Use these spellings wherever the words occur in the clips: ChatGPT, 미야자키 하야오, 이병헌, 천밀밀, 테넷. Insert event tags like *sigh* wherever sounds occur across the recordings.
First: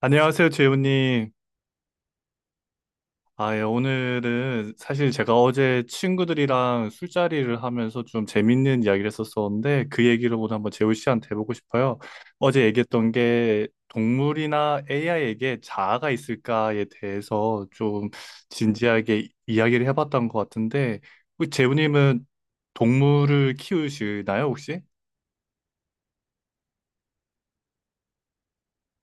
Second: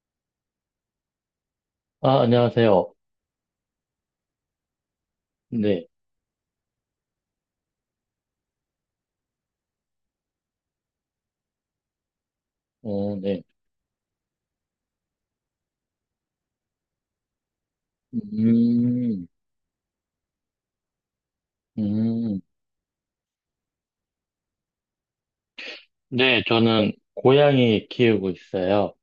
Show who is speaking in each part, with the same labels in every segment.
Speaker 1: 안녕하세요, 재훈님.
Speaker 2: 아, 안녕하세요.
Speaker 1: 오늘은 사실 제가 어제
Speaker 2: 네,
Speaker 1: 친구들이랑 술자리를 하면서 좀 재밌는 이야기를 했었었는데 그 얘기를 오늘 한번 재훈 씨한테 해보고 싶어요. 어제 얘기했던
Speaker 2: 어, 네.
Speaker 1: 게 동물이나 AI에게 자아가 있을까에 대해서 좀
Speaker 2: 음,
Speaker 1: 진지하게 이야기를 해봤던 것 같은데 혹시 재훈님은
Speaker 2: 음.
Speaker 1: 동물을 키우시나요, 혹시?
Speaker 2: 네, 저는 고양이 키우고 있어요.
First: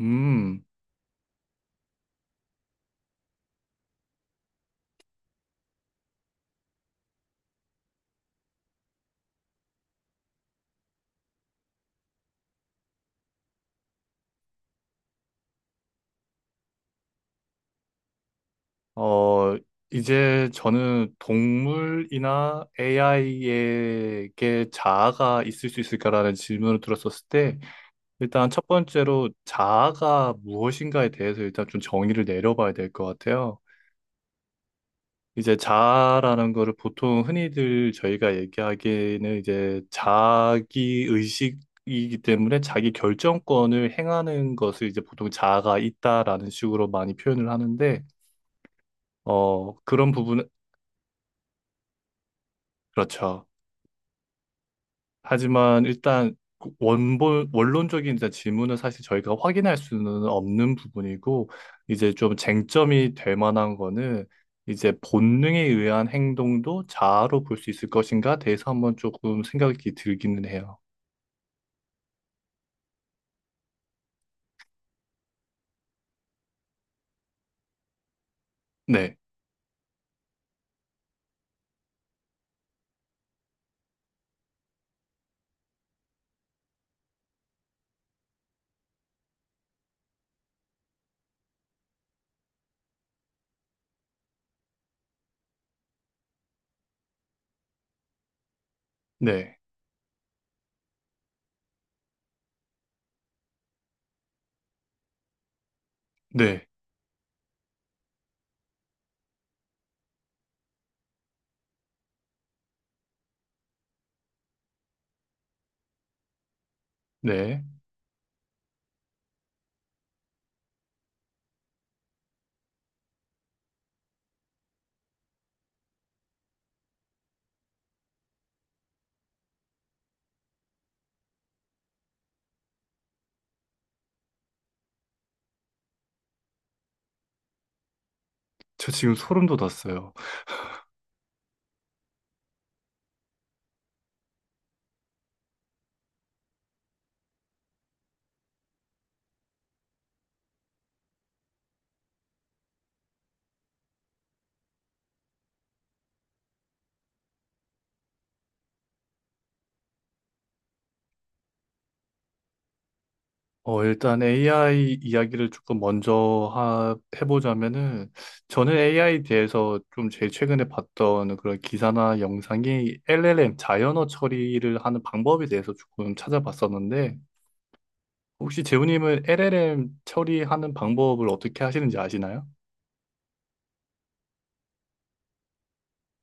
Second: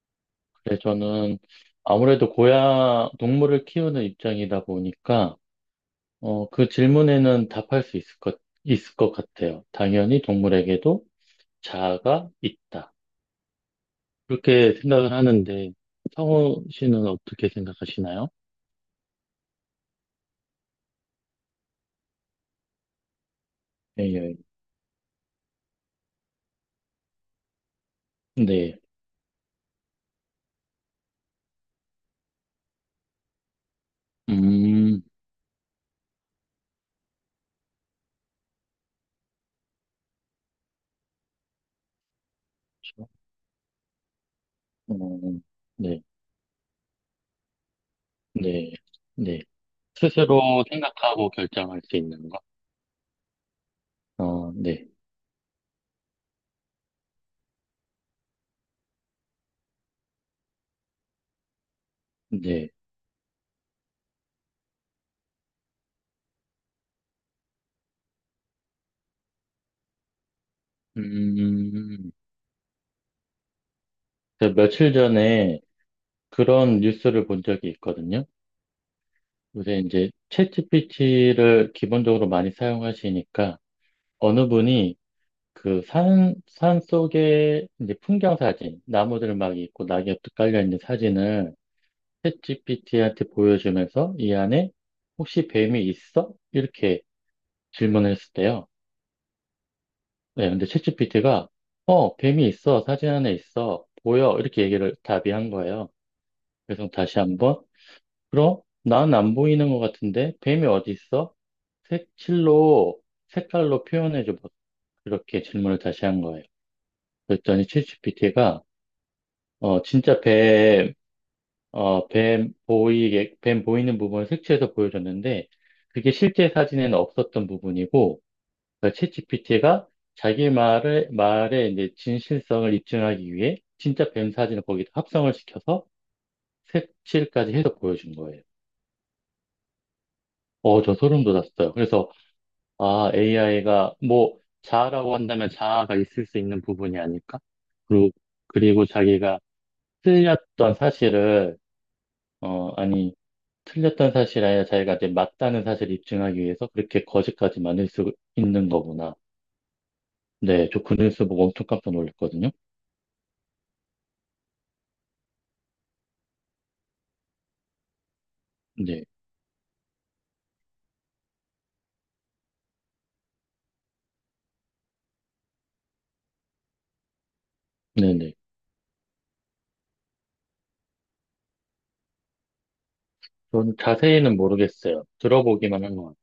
Speaker 1: 음.
Speaker 2: 그래서 저는 아무래도 동물을 키우는 입장이다 보니까, 어, 그 질문에는 답할 수 있을 것, 있을 것 같아요. 당연히 동물에게도 자아가 있다, 그렇게 생각을 하는데, 성우 씨는 어떻게 생각하시나요?
Speaker 1: 어, 이제 저는 동물이나
Speaker 2: 네, 네.
Speaker 1: AI에게 자아가 있을 수 있을까라는 질문을 들었었을 때, 일단 첫
Speaker 2: 네.
Speaker 1: 번째로 자아가 무엇인가에 대해서 일단 좀 정의를 내려봐야 될 것 같아요.
Speaker 2: 음,
Speaker 1: 이제 자아라는 거를 보통 흔히들 저희가 얘기하기에는 이제 자기 의식이기 때문에 자기 결정권을 행하는 것을 이제
Speaker 2: 그렇죠.
Speaker 1: 보통
Speaker 2: 어,
Speaker 1: 자아가
Speaker 2: 네.
Speaker 1: 있다라는 식으로 많이 표현을 하는데,
Speaker 2: 네, 네.
Speaker 1: 그런 부분은,
Speaker 2: 스스로 생각하고 결정할 수 있는 거?
Speaker 1: 그렇죠.
Speaker 2: 어, 네,
Speaker 1: 하지만 일단 그 원본 원론적인 이제 질문은 사실 저희가 확인할 수는 없는 부분이고 이제 좀
Speaker 2: 네.
Speaker 1: 쟁점이 될 만한 거는 이제 본능에 의한 행동도 자아로 볼 수 있을 것인가 대해서 한번 조금 생각이 들기는 해요.
Speaker 2: 음, 제가 며칠 전에 그런 뉴스를 본 적이 있거든요.
Speaker 1: 네,
Speaker 2: 요새 이제 챗GPT를 기본적으로 많이 사용하시니까 어느 분이 그 산 속에 이제 풍경 사진, 나무들 막 있고 낙엽도 깔려 있는 사진을 챗GPT한테 보여주면서 이 안에 혹시 뱀이 있어? 이렇게 질문을 했을 때요.
Speaker 1: 네,
Speaker 2: 네, 근데 챗GPT가 어, 뱀이 있어. 사진 안에 있어. 보여. 이렇게 얘기를 답이한 거예요.
Speaker 1: 네,
Speaker 2: 그래서 다시 한번, 그럼 난 안 보이는 것 같은데 뱀이 어디 있어? 색칠로, 색깔로 표현해줘. 봐. 이렇게 질문을 다시 한 거예요.
Speaker 1: 네.
Speaker 2: 그랬더니 챗GPT가 어, 진짜 뱀 보이는 부분을 색칠해서 보여줬는데, 그게 실제 사진에는 없었던 부분이고, 그러니까 챗 PT 가 자기 말의 이제 진실성을 입증하기 위해 진짜 뱀 사진을 거기다 합성을 시켜서 색칠까지 해서 보여준 거예요.
Speaker 1: 저 지금 소름 돋았어요.
Speaker 2: 어, 저 소름 돋았어요. 그래서, 아, AI가 뭐, 자아라고 한다면 자아가 있을 수 있는 부분이 아닐까? 그리고, 그리고 자기가 틀렸던 사실을, 어, 아니, 틀렸던 사실이 아니라 자기가 이제 맞다는 사실을 입증하기 위해서 그렇게 거짓까지 만들 수 있는 거구나. 네, 저 그 뉴스 보고 엄청 깜짝 놀랐거든요.
Speaker 1: 일단 AI 이야기를 조금 먼저 해보자면은, 저는
Speaker 2: 네,
Speaker 1: AI에 대해서 좀 제일 최근에 봤던 그런 기사나 영상이 LLM, 자연어 처리를 하는 방법에 대해서 조금 찾아봤었는데,
Speaker 2: 네네.
Speaker 1: 혹시 재훈님은 LLM 처리하는 방법을 어떻게 하시는지 아시나요?
Speaker 2: 전 자세히는 모르겠어요. 들어보기만 한 것 같아요.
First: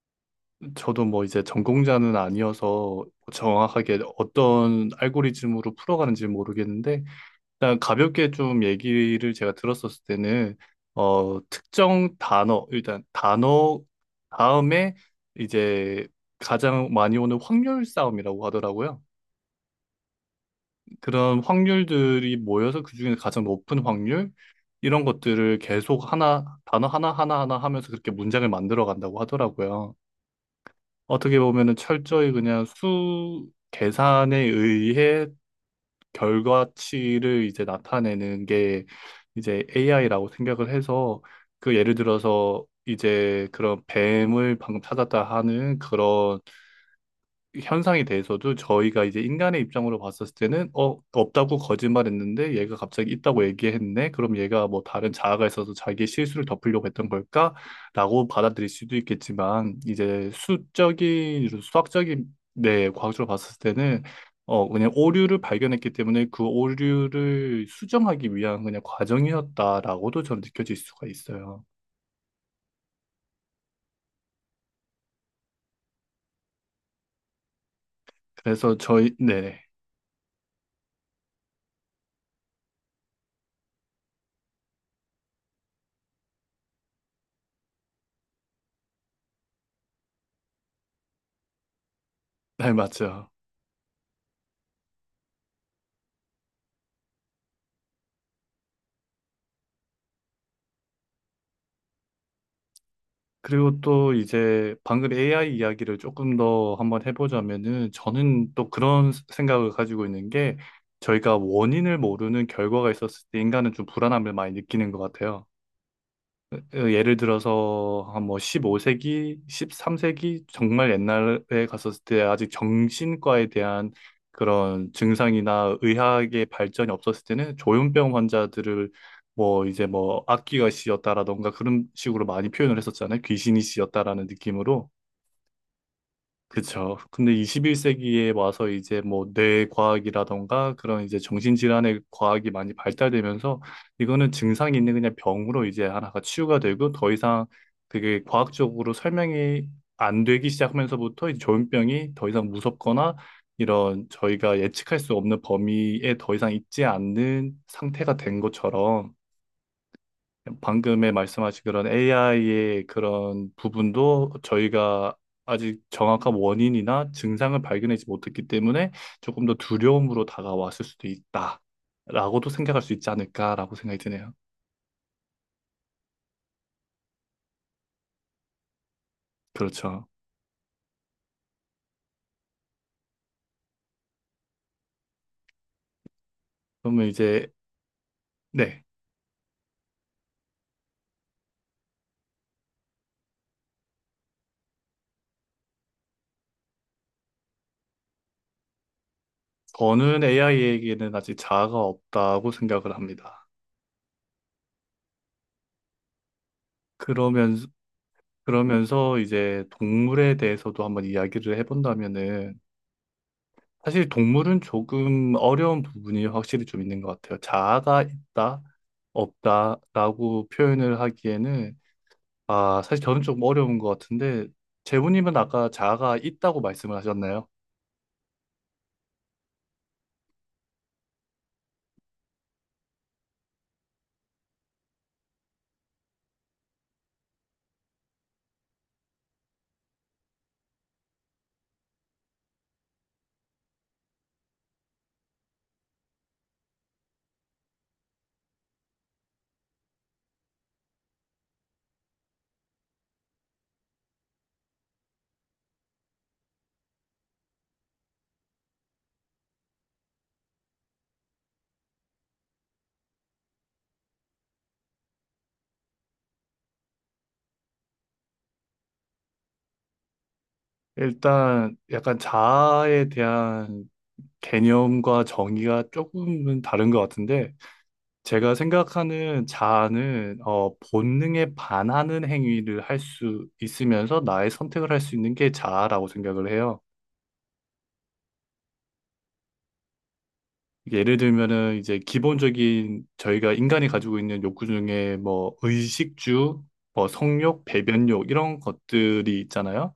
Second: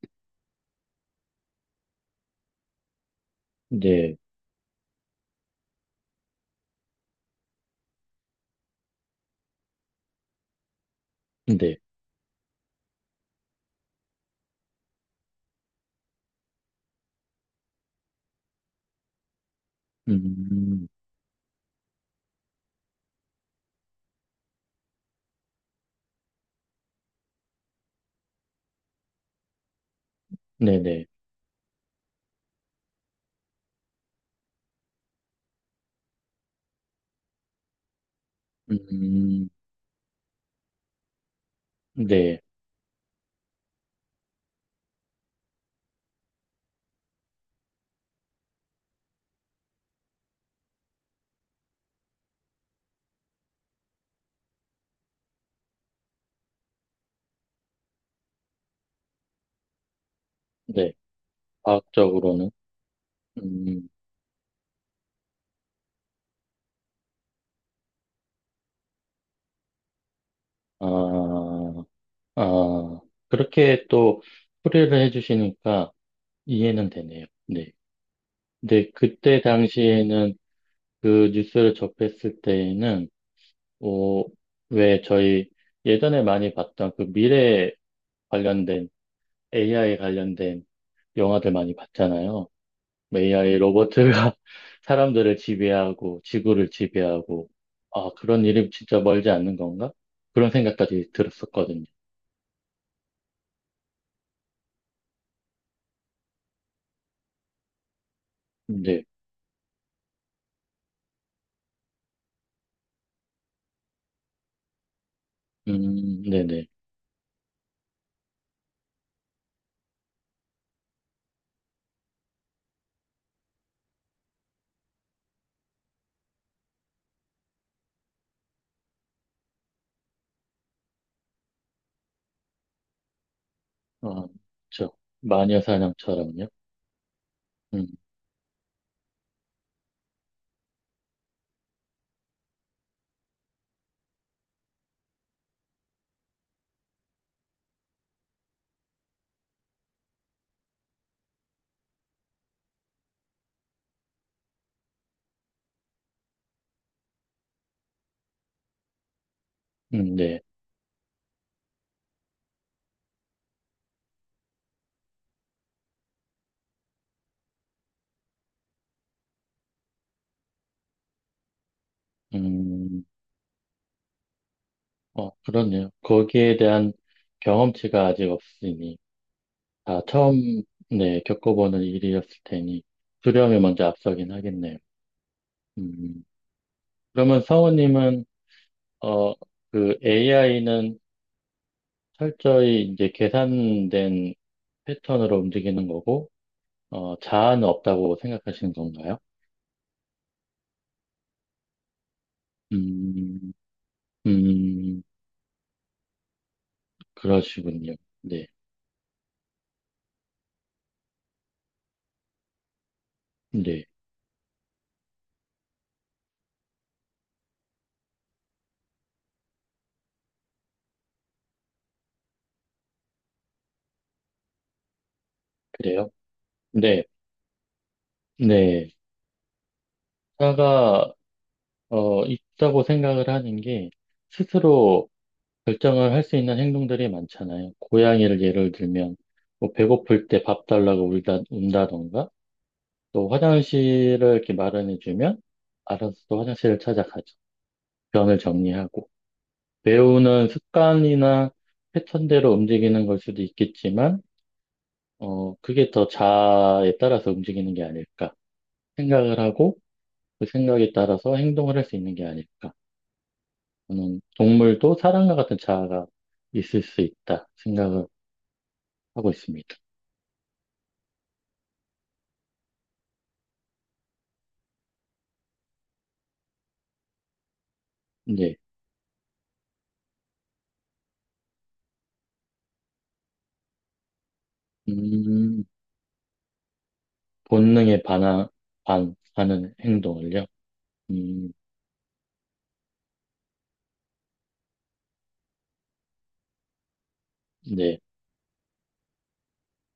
Speaker 1: 저도 뭐 이제 전공자는 아니어서 정확하게
Speaker 2: 네,
Speaker 1: 어떤 알고리즘으로 풀어가는지 모르겠는데, 일단 가볍게 좀 얘기를 제가 들었었을 때는
Speaker 2: 네,
Speaker 1: 특정 단어 일단 단어 다음에 이제 가장 많이 오는 확률 싸움이라고 하더라고요.
Speaker 2: 음,
Speaker 1: 그런 확률들이 모여서 그중에 가장 높은 확률 이런 것들을 계속 하나 단어 하나 하면서 그렇게 문장을 만들어 간다고 하더라고요.
Speaker 2: 네네,
Speaker 1: 어떻게 보면은 철저히 그냥 수 계산에 의해 결과치를 이제 나타내는 게
Speaker 2: 음,
Speaker 1: 이제 AI라고 생각을 해서 그 예를
Speaker 2: 네,
Speaker 1: 들어서 이제 그런 뱀을 방금 찾았다 하는 그런 현상에 대해서도 저희가 이제 인간의 입장으로 봤었을 때는 없다고 거짓말했는데 얘가 갑자기 있다고 얘기했네. 그럼 얘가 뭐 다른 자아가 있어서 자기의 실수를 덮으려고 했던 걸까라고 받아들일 수도 있겠지만, 이제
Speaker 2: 네.
Speaker 1: 수적인 수학적인
Speaker 2: 과학적으로는,
Speaker 1: 네 과학적으로 봤을
Speaker 2: 음,
Speaker 1: 때는 그냥 오류를 발견했기 때문에 그 오류를 수정하기 위한 그냥 과정이었다라고도 저는 느껴질 수가
Speaker 2: 아,
Speaker 1: 있어요.
Speaker 2: 아, 그렇게 또 풀이를 해주시니까 이해는 되네요. 네.
Speaker 1: 그래서
Speaker 2: 근데
Speaker 1: 저희.
Speaker 2: 그때
Speaker 1: 네네.
Speaker 2: 당시에는, 그 뉴스를 접했을 때에는, 어, 왜 저희 예전에 많이 봤던 그 미래 관련된, AI 관련된 영화들 많이 봤잖아요.
Speaker 1: 네 맞죠.
Speaker 2: AI 로버트가 *laughs* 사람들을 지배하고 지구를 지배하고, 아 그런 일이 진짜 멀지 않는 건가? 그런 생각까지 들었었거든요.
Speaker 1: 그리고 또 이제 방금 AI 이야기를 조금 더 한번 해보자면은, 저는 또
Speaker 2: 네,
Speaker 1: 그런 생각을 가지고 있는 게 저희가 원인을 모르는 결과가 있었을 때 인간은 좀 불안함을 많이 느끼는 것 같아요.
Speaker 2: 네네.
Speaker 1: 예를 들어서 한 뭐 15세기, 13세기 정말 옛날에 갔었을 때 아직 정신과에 대한 그런 증상이나 의학의 발전이 없었을 때는 조현병 환자들을 악귀가 씌었다라던가 그런 식으로 많이 표현을 했었잖아요. 귀신이 씌었다라는
Speaker 2: 어,
Speaker 1: 느낌으로.
Speaker 2: 저 마녀 사냥처럼요.
Speaker 1: 그쵸. 근데
Speaker 2: 음,
Speaker 1: 21세기에 와서 이제 뭐 뇌과학이라던가 그런 이제 정신질환의 과학이 많이 발달되면서 이거는 증상이 있는 그냥 병으로 이제 하나가 치유가 되고 더 이상 그게 과학적으로 설명이 안 되기 시작하면서부터, 이 조현병이 더 이상 무섭거나 이런 저희가 예측할 수 없는 범위에 더 이상 있지 않는 상태가 된 것처럼,
Speaker 2: 네.
Speaker 1: 방금에 말씀하신 그런 AI의 그런 부분도 저희가 아직 정확한 원인이나 증상을 발견하지 못했기 때문에 조금 더 두려움으로 다가왔을 수도 있다라고도 생각할 수
Speaker 2: 음,
Speaker 1: 있지 않을까라고 생각이 드네요.
Speaker 2: 어, 그렇네요. 거기에 대한 경험치가 아직 없으니, 다
Speaker 1: 그렇죠.
Speaker 2: 처음, 네 겪어보는 일이었을 테니 두려움이 먼저 앞서긴 하겠네요. 음,
Speaker 1: 그러면
Speaker 2: 그러면
Speaker 1: 이제,
Speaker 2: 성우님은
Speaker 1: 네.
Speaker 2: 어 그 AI는 철저히 이제 계산된 패턴으로 움직이는 거고, 어, 자아는 없다고 생각하시는 건가요?
Speaker 1: 저는 AI에게는 아직 자아가 없다고 생각을 합니다.
Speaker 2: 음, 음,
Speaker 1: 그러면서,
Speaker 2: 그러시군요. 네,
Speaker 1: 그러면서 이제 동물에 대해서도 한번 이야기를 해본다면은,
Speaker 2: 네,
Speaker 1: 사실 동물은 조금 어려운 부분이 확실히 좀 있는 것 같아요. 자아가 있다, 없다라고 표현을 하기에는, 사실 저는 좀 어려운 것 같은데, 재훈님은 아까
Speaker 2: 그래요?
Speaker 1: 자아가 있다고 말씀을
Speaker 2: 네,
Speaker 1: 하셨나요?
Speaker 2: 네. 자아가, 어, 있다고 생각을 하는 게, 스스로 결정을 할 수 있는 행동들이 많잖아요. 고양이를 예를 들면, 뭐 배고플 때 밥 달라고 운다던가, 또 화장실을 이렇게 마련해주면, 알아서 또 화장실을 찾아가죠. 변을 정리하고. 배우는 습관이나 패턴대로 움직이는 걸 수도 있겠지만, 어, 그게 더 자아에 따라서 움직이는 게 아닐까. 생각을 하고 그 생각에 따라서 행동을 할 수 있는 게 아닐까. 저는 동물도 사람과 같은 자아가 있을 수 있다 생각을 하고 있습니다.
Speaker 1: 일단 약간 자아에 대한 개념과 정의가 조금은 다른 것 같은데 제가
Speaker 2: 네.
Speaker 1: 생각하는 자아는 본능에 반하는 행위를 할 수 있으면서 나의 선택을 할 수 있는 게
Speaker 2: 음,
Speaker 1: 자아라고 생각을 해요.
Speaker 2: 본능에 반하, 하는 행동을요.
Speaker 1: 이게 예를
Speaker 2: 음,
Speaker 1: 들면은 이제 기본적인 저희가 인간이 가지고 있는 욕구 중에 뭐 의식주, 뭐 성욕,
Speaker 2: 네,
Speaker 1: 배변욕 이런 것들이 있잖아요.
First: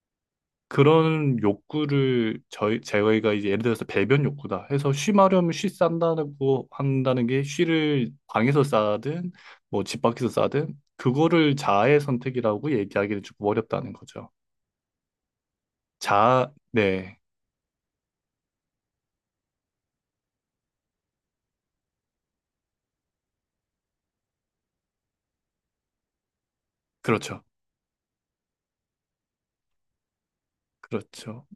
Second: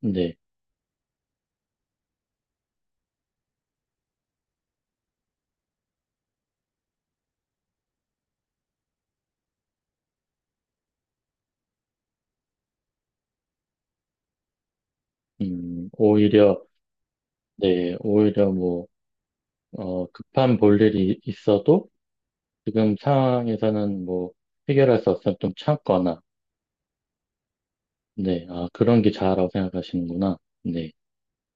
Speaker 2: 네.
Speaker 1: 그런 욕구를 저희가 이제 예를 들어서 배변 욕구다 해서 쉬 마려면 쉬 싼다고 한다는 게, 쉬를 방에서 싸든 뭐 집 밖에서 싸든 그거를 자아의 선택이라고 얘기하기는 조금 어렵다는 거죠.
Speaker 2: 오히려,
Speaker 1: 네,
Speaker 2: 네, 오히려 뭐, 어, 급한 볼일이 있어도 지금 상황에서는 뭐 해결할 수 없으면 좀 참거나,
Speaker 1: 그렇죠.
Speaker 2: 네, 아, 그런 게 자아라고 생각하시는구나. 네,
Speaker 1: 그렇죠.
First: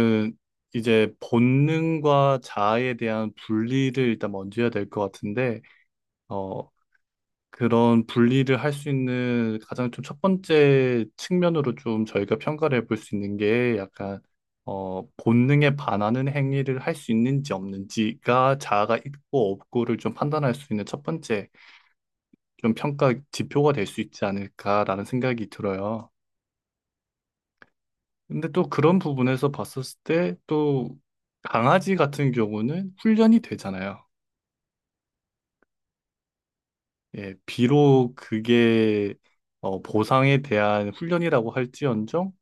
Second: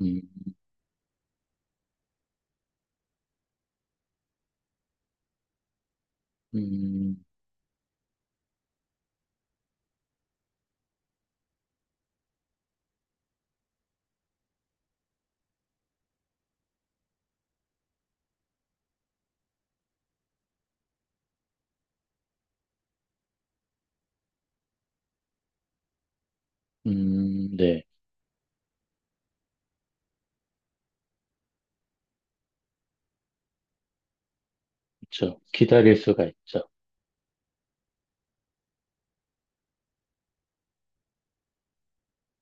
Speaker 2: 음,
Speaker 1: 이제 본능과 자아에 대한 분리를 일단 먼저 해야 될 것 같은데, 어,
Speaker 2: 음,
Speaker 1: 그런 분리를 할 수 있는 가장 좀 첫 번째 측면으로 좀 저희가 평가를 해볼 수 있는 게 약간, 본능에 반하는 행위를 할 수 있는지 없는지가 자아가 있고 없고를 좀 판단할 수 있는 첫 번째 좀 평가 지표가 될 수 있지 않을까라는 생각이 들어요.
Speaker 2: 네,
Speaker 1: 근데 또 그런 부분에서 봤었을 때, 또 강아지 같은 경우는 훈련이 되잖아요.
Speaker 2: 그렇죠. 기다릴 수가 있죠.
Speaker 1: 예, 비록 그게 보상에 대한 훈련이라고 할지언정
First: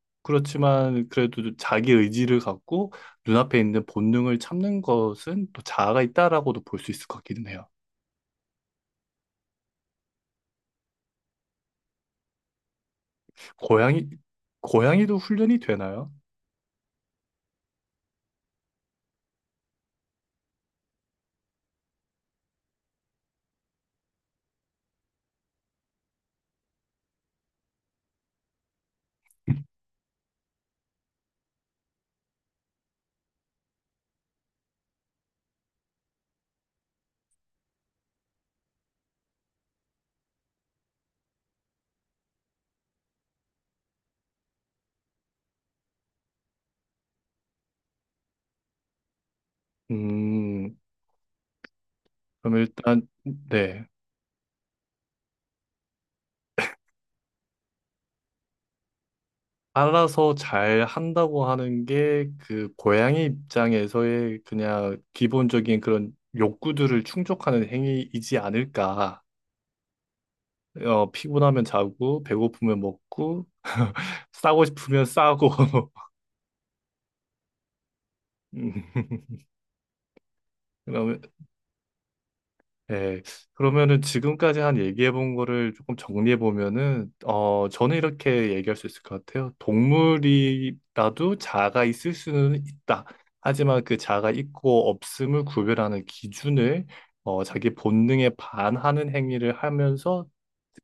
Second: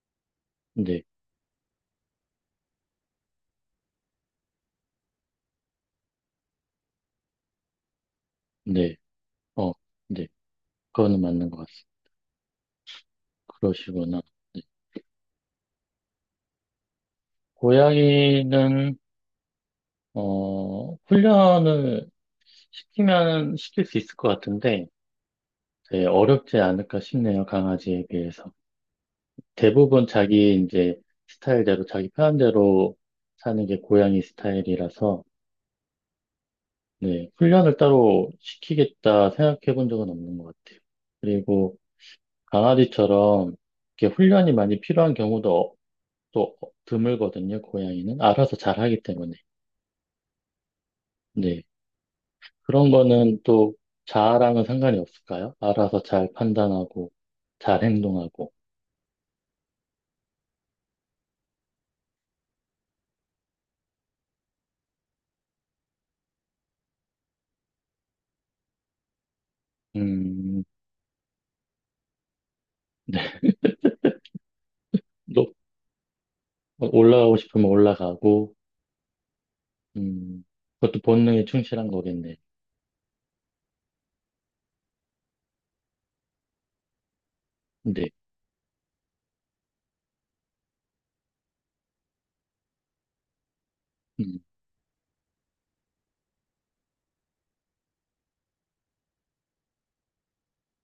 Speaker 2: 네,
Speaker 1: 그렇지만 그래도 자기 의지를 갖고 눈앞에 있는 본능을 참는 것은 또 자아가 있다라고도 볼 수 있을 것 같기는 해요.
Speaker 2: 네, 어, 네, 그거는 맞는 것 같습니다.
Speaker 1: 고양이
Speaker 2: 그러시구나. 네.
Speaker 1: 고양이도 훈련이 되나요?
Speaker 2: 고양이는 어, 훈련을 시키면 시킬 수 있을 것 같은데, 네, 어렵지 않을까 싶네요. 강아지에 비해서. 대부분 자기 이제 스타일대로, 자기 편한 대로 사는 게 고양이 스타일이라서, 네, 훈련을 따로 시키겠다 생각해 본 적은 없는 것 같아요. 그리고 강아지처럼 이렇게 훈련이 많이 필요한 경우도 어- 또 어- 드물거든요, 고양이는. 알아서 잘 하기 때문에.
Speaker 1: 음,
Speaker 2: 네,
Speaker 1: 그럼
Speaker 2: 그런
Speaker 1: 일단,
Speaker 2: 거는 또
Speaker 1: 네.
Speaker 2: 자아랑은 상관이 없을까요? 알아서 잘 판단하고, 잘 행동하고,
Speaker 1: 알아서 잘 한다고 하는 게 그 고양이 입장에서의 그냥 기본적인 그런 욕구들을 충족하는 행위이지 않을까.
Speaker 2: 음,
Speaker 1: 피곤하면 자고, 배고프면 먹고, 싸고 싶으면 싸고.
Speaker 2: 높- 올라가고 싶으면
Speaker 1: *laughs*
Speaker 2: 올라가고,
Speaker 1: 음,
Speaker 2: 음, 그것도
Speaker 1: 그러면
Speaker 2: 본능에 충실한 거겠네.
Speaker 1: 네, 그러면은 지금까지 한 얘기해 본 거를 조금 정리해 보면은, 저는
Speaker 2: 네,
Speaker 1: 이렇게 얘기할 수 있을 것 같아요. 동물이라도 자아가 있을 수는 있다. 하지만 그 자아가
Speaker 2: 음,
Speaker 1: 있고 없음을 구별하는 기준을, 자기 본능에 반하는 행위를 하면서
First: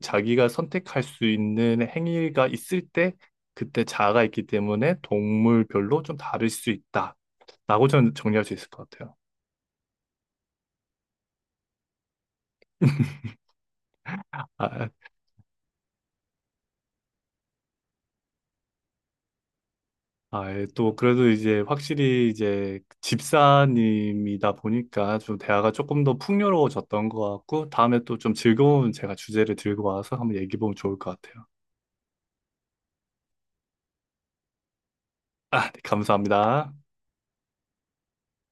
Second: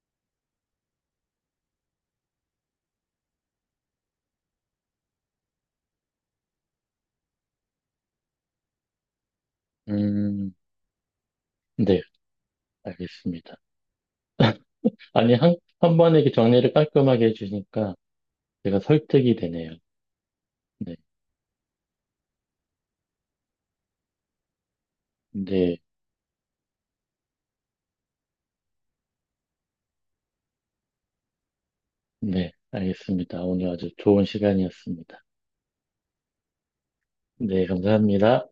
Speaker 1: 자기가 선택할 수 있는 행위가 있을 때, 그때 자아가 있기 때문에 동물별로 좀 다를 수 있다 라고 저는 정리할 수 있을 것 같아요.
Speaker 2: 음, 네, 알겠습니다.
Speaker 1: 아,
Speaker 2: 아니, 한 번에 이렇게 정리를 깔끔하게 해주니까 제가 설득이 되네요.
Speaker 1: 아, 예, 또
Speaker 2: 네,
Speaker 1: 그래도 이제 확실히 이제 집사님이다 보니까 좀 대화가
Speaker 2: 네,
Speaker 1: 조금 더 풍요로워졌던 것 같고, 다음에 또 좀 즐거운 제가 주제를 들고 와서 한번 얘기해 보면 좋을 것 같아요.
Speaker 2: 네, 알겠습니다. 오늘 아주 좋은 시간이었습니다.
Speaker 1: 아, 네, 감사합니다.
Speaker 2: 네, 감사합니다.